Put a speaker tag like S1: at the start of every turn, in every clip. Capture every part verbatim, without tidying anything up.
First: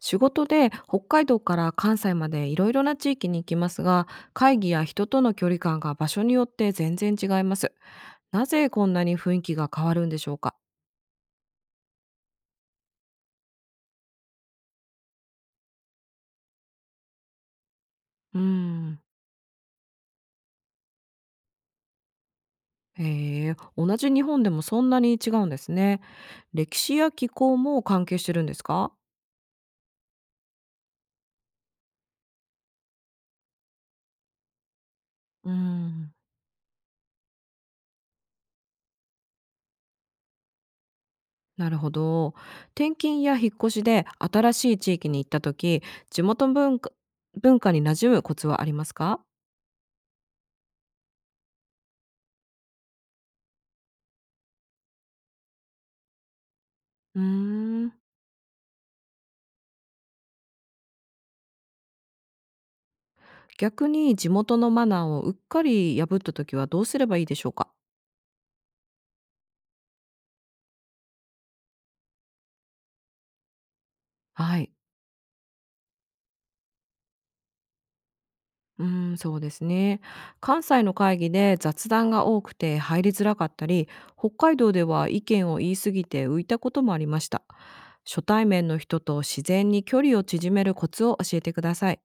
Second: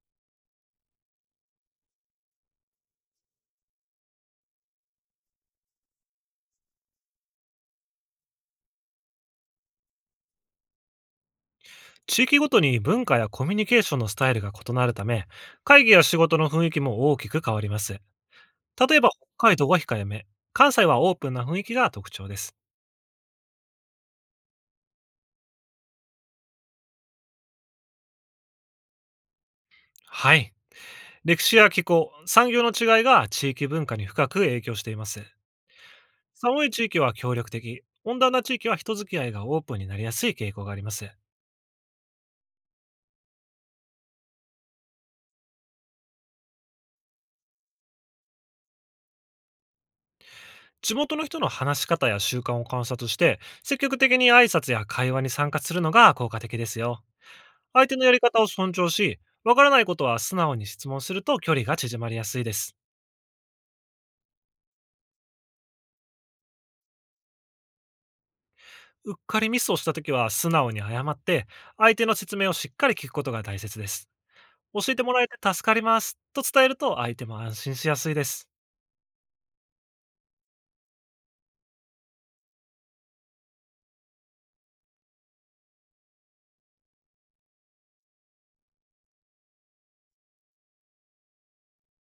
S1: 仕事で北海道から関西までいろいろな地域に行きますが、会議や人との距離感が場所によって全然違います。なぜこんなに雰囲気が変わるんでしょうか？
S2: 地域ごとに文化やコミュニケーションのスタイルが異なるため、会議や仕事の雰囲気も大きく変わります。
S1: うー
S2: 例
S1: ん。
S2: えば、北海道は控えめ、関西はオープンな雰囲気が特徴です。
S1: えー。同じ日本でもそんなに違うんですね。歴史や気候も関係してるんですか？
S2: はい。歴史や気候、産業の違いが地域文化に深く影響しています。
S1: うーん。
S2: 寒い地域は協力的、温暖な地域は人付き合いがオープンになりやすい傾向があります。
S1: なるほど。転勤や引っ越しで新しい地域に行った時、地元文化文化に馴染むコツはありますか？
S2: 地元の人の話し方や習慣を観察して、積極的に挨拶や会話に参加するのが効果的ですよ。
S1: うー
S2: 相
S1: ん。
S2: 手のやり方を尊重し、わからないことは素直に質問すると距離が縮まりやすいです。
S1: 逆に地元のマナーをうっかり破った時はどうすればいいでしょうか？
S2: うっかりミスをしたときは素直に謝って、相手の説明をしっかり聞くことが大切です。
S1: はい。
S2: 教えてもらえて助かりますと伝えると、相手も安心しやすいです。
S1: うーん、そうですね。関西の会議で雑談が多くて入りづらかったり、北海道では意見を言い過ぎて浮いたこともありました。初対面の人と自然に距離を縮めるコツを教えてください。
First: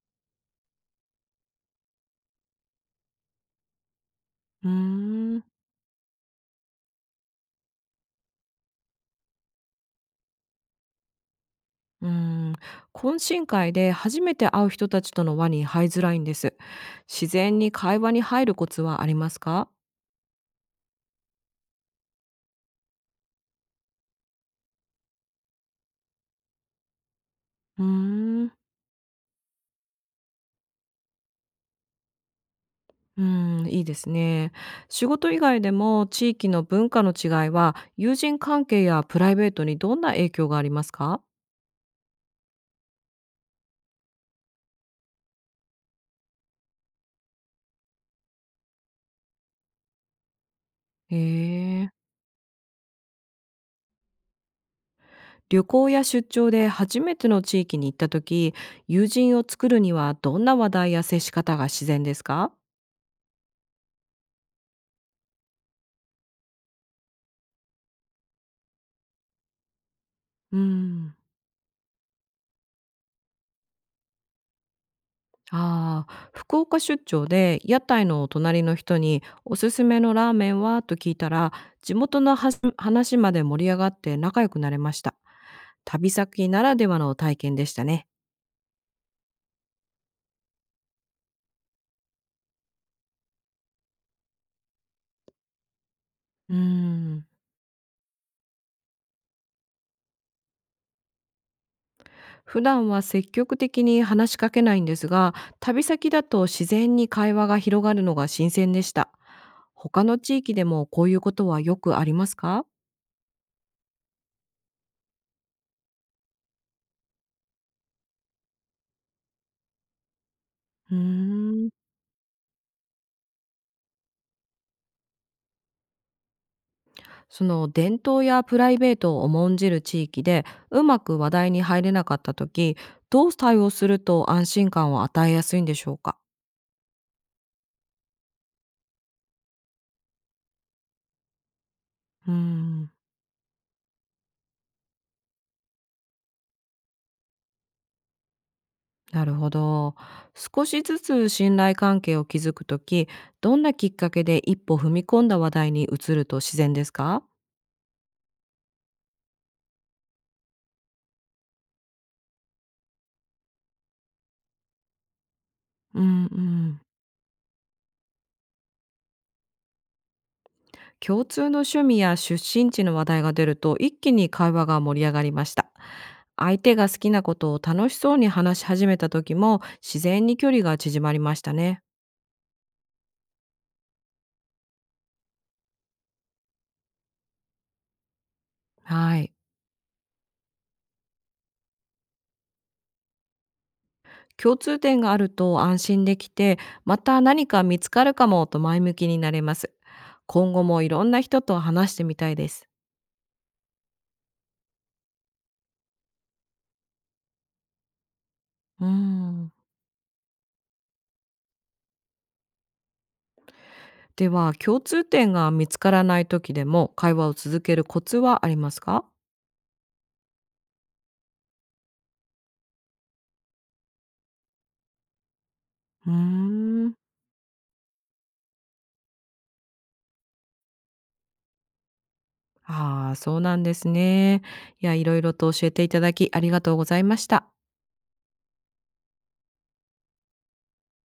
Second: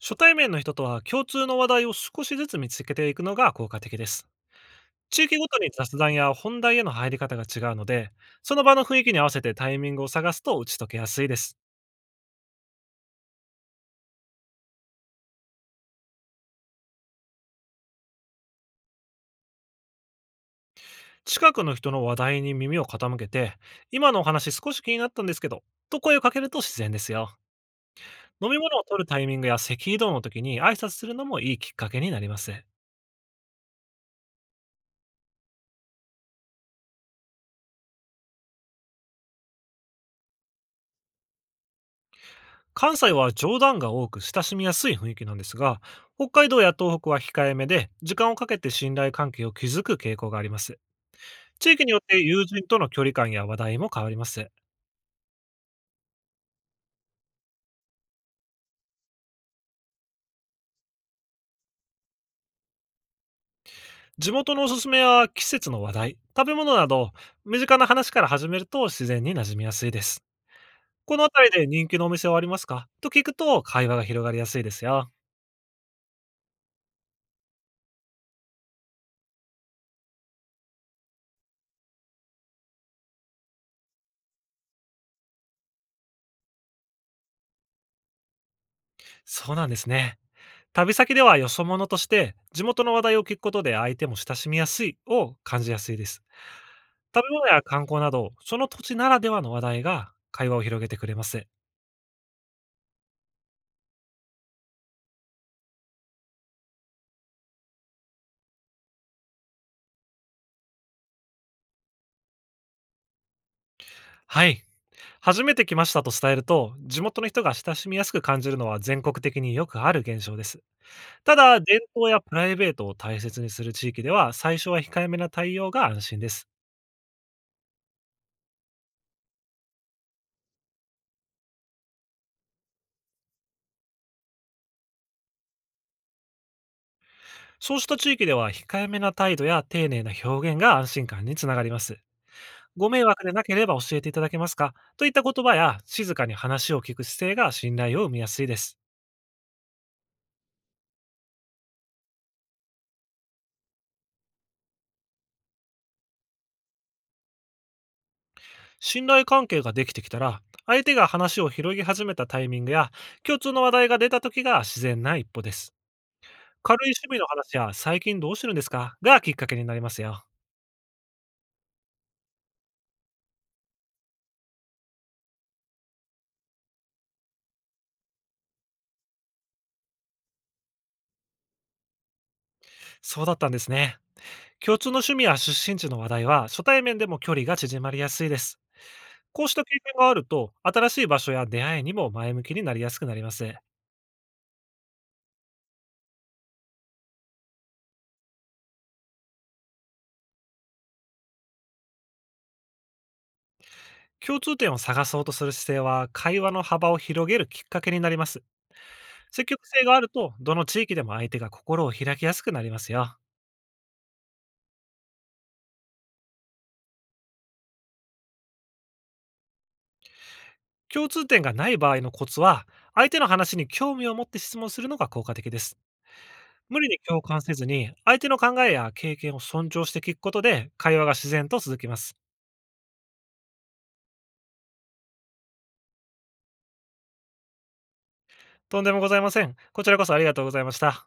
S2: 初対面の人とは、共通の話題を少しずつ見つけていくのが効果的です。
S1: うー
S2: 地域
S1: ん、
S2: ごとに雑談や本題への入り方が違うので、その場の雰囲気に合わせてタイミングを探すと打ち解けやすいです。
S1: うーん。懇親会で初めて会う人たちとの輪に入りづらいんです。自然に会話に入るコツはありますか？
S2: 近くの人の話題に耳を傾けて、今のお話少し気になったんですけど、と声をかけると自然ですよ。
S1: うー
S2: 飲
S1: ん。
S2: み物を取るタイミングや咳移動の時に挨拶するのも、いいきっかけになります。
S1: うん、いいですね。仕事以外でも地域の文化の違いは、友人関係やプライベートにどんな影響がありますか？
S2: 関西は冗談が多く親しみやすい雰囲気なんですが、北海道や東北は控えめで、時間をかけて信頼関係を築く傾向があります。
S1: へ
S2: 地域
S1: え。
S2: によって友人との距離感や話題も変わります。
S1: 旅行や出張で初めての地域に行った時、友人を作るにはどんな話題や接し方が自然ですか？
S2: 地元のおすすめや季節の話題、食べ物など、身近な話から始めると自然に馴染みやすいです。
S1: うん。
S2: この辺りで人気のお店はありますか？と聞くと、会話が広がりやすいですよ。
S1: ああ、福岡出張で屋台の隣の人におすすめのラーメンはと聞いたら、地元のはし話まで盛り上がって仲良くなれました。旅先ならではの体験でしたね。
S2: そうなんですね。旅先ではよそ者として地元の話題を聞くことで、相手も親しみやすいを感じやすいです。
S1: うー
S2: 食
S1: ん。
S2: べ物や観光など、その土地ならではの話題が会話を広げてくれます。
S1: 普段は積極的に話しかけないんですが、旅先だと自然に会話が広がるのが新鮮でした。他の地域でもこういうことはよくありますか？
S2: はい。初めて来ましたと伝えると、地元の人が親しみやすく感じるのは全国的によくある現象です。
S1: うー
S2: ただ、
S1: ん。
S2: 伝統やプライベートを大切にする地域では、最初は控えめな対応が安心です。
S1: その伝統やプライベートを重んじる地域でうまく話題に入れなかった時、どう対応すると安心感を与えやすいんでしょうか？
S2: そうした地域では、控えめな態度や丁寧な表現が安心感につながります。
S1: うー
S2: ご
S1: ん。
S2: 迷惑でなければ教えていただけますか、といった言葉や静かに話を聞く姿勢が信頼を生みやすいです。
S1: なるほど。少しずつ信頼関係を築くとき、どんなきっかけで一歩踏み込んだ話題に移ると自然ですか？
S2: 信頼関係ができてきたら、相手が話を広げ始めたタイミングや共通の話題が出た時が自然な一歩です。
S1: うんう
S2: 軽
S1: ん。
S2: い趣味の話や、最近どうしてるんですか、がきっかけになりますよ。
S1: 共通の趣味や出身地の話題が出ると一気に会話が盛り上がりました。相手が好きなことを楽しそうに話し始めた時も自然に距離が縮まりましたね。
S2: そうだったんですね。共通の趣味や出身地の話題は、初対面でも距離が縮まりやすいです。
S1: はい。
S2: こうした経験があると、新しい場所や出会いにも前向きになりやすくなります。
S1: 共通点があると安心できて、また何か見つかるかもと前向きになれます。今後もいろんな人と話してみたいです。
S2: 共通点を探そうとする姿勢は、会話の幅を広げるきっかけになります。
S1: う
S2: 積
S1: ん。
S2: 極性があると、どの地域でも相手が心を開きやすくなりますよ。
S1: では、共通点が見つからない時でも、会話を続けるコツはありますか？
S2: 共通点がない場合のコツは、相手の話に興味を持って質問するのが効果的です。
S1: うー
S2: 無理
S1: ん。
S2: に共感せずに、相手の考えや経験を尊重して聞くことで、会話が自然と続きます。
S1: ああ、そうなんですね。いや、いろいろと教えていただき、ありがとうございました。
S2: とんでもございません。こちらこそ、ありがとうございました。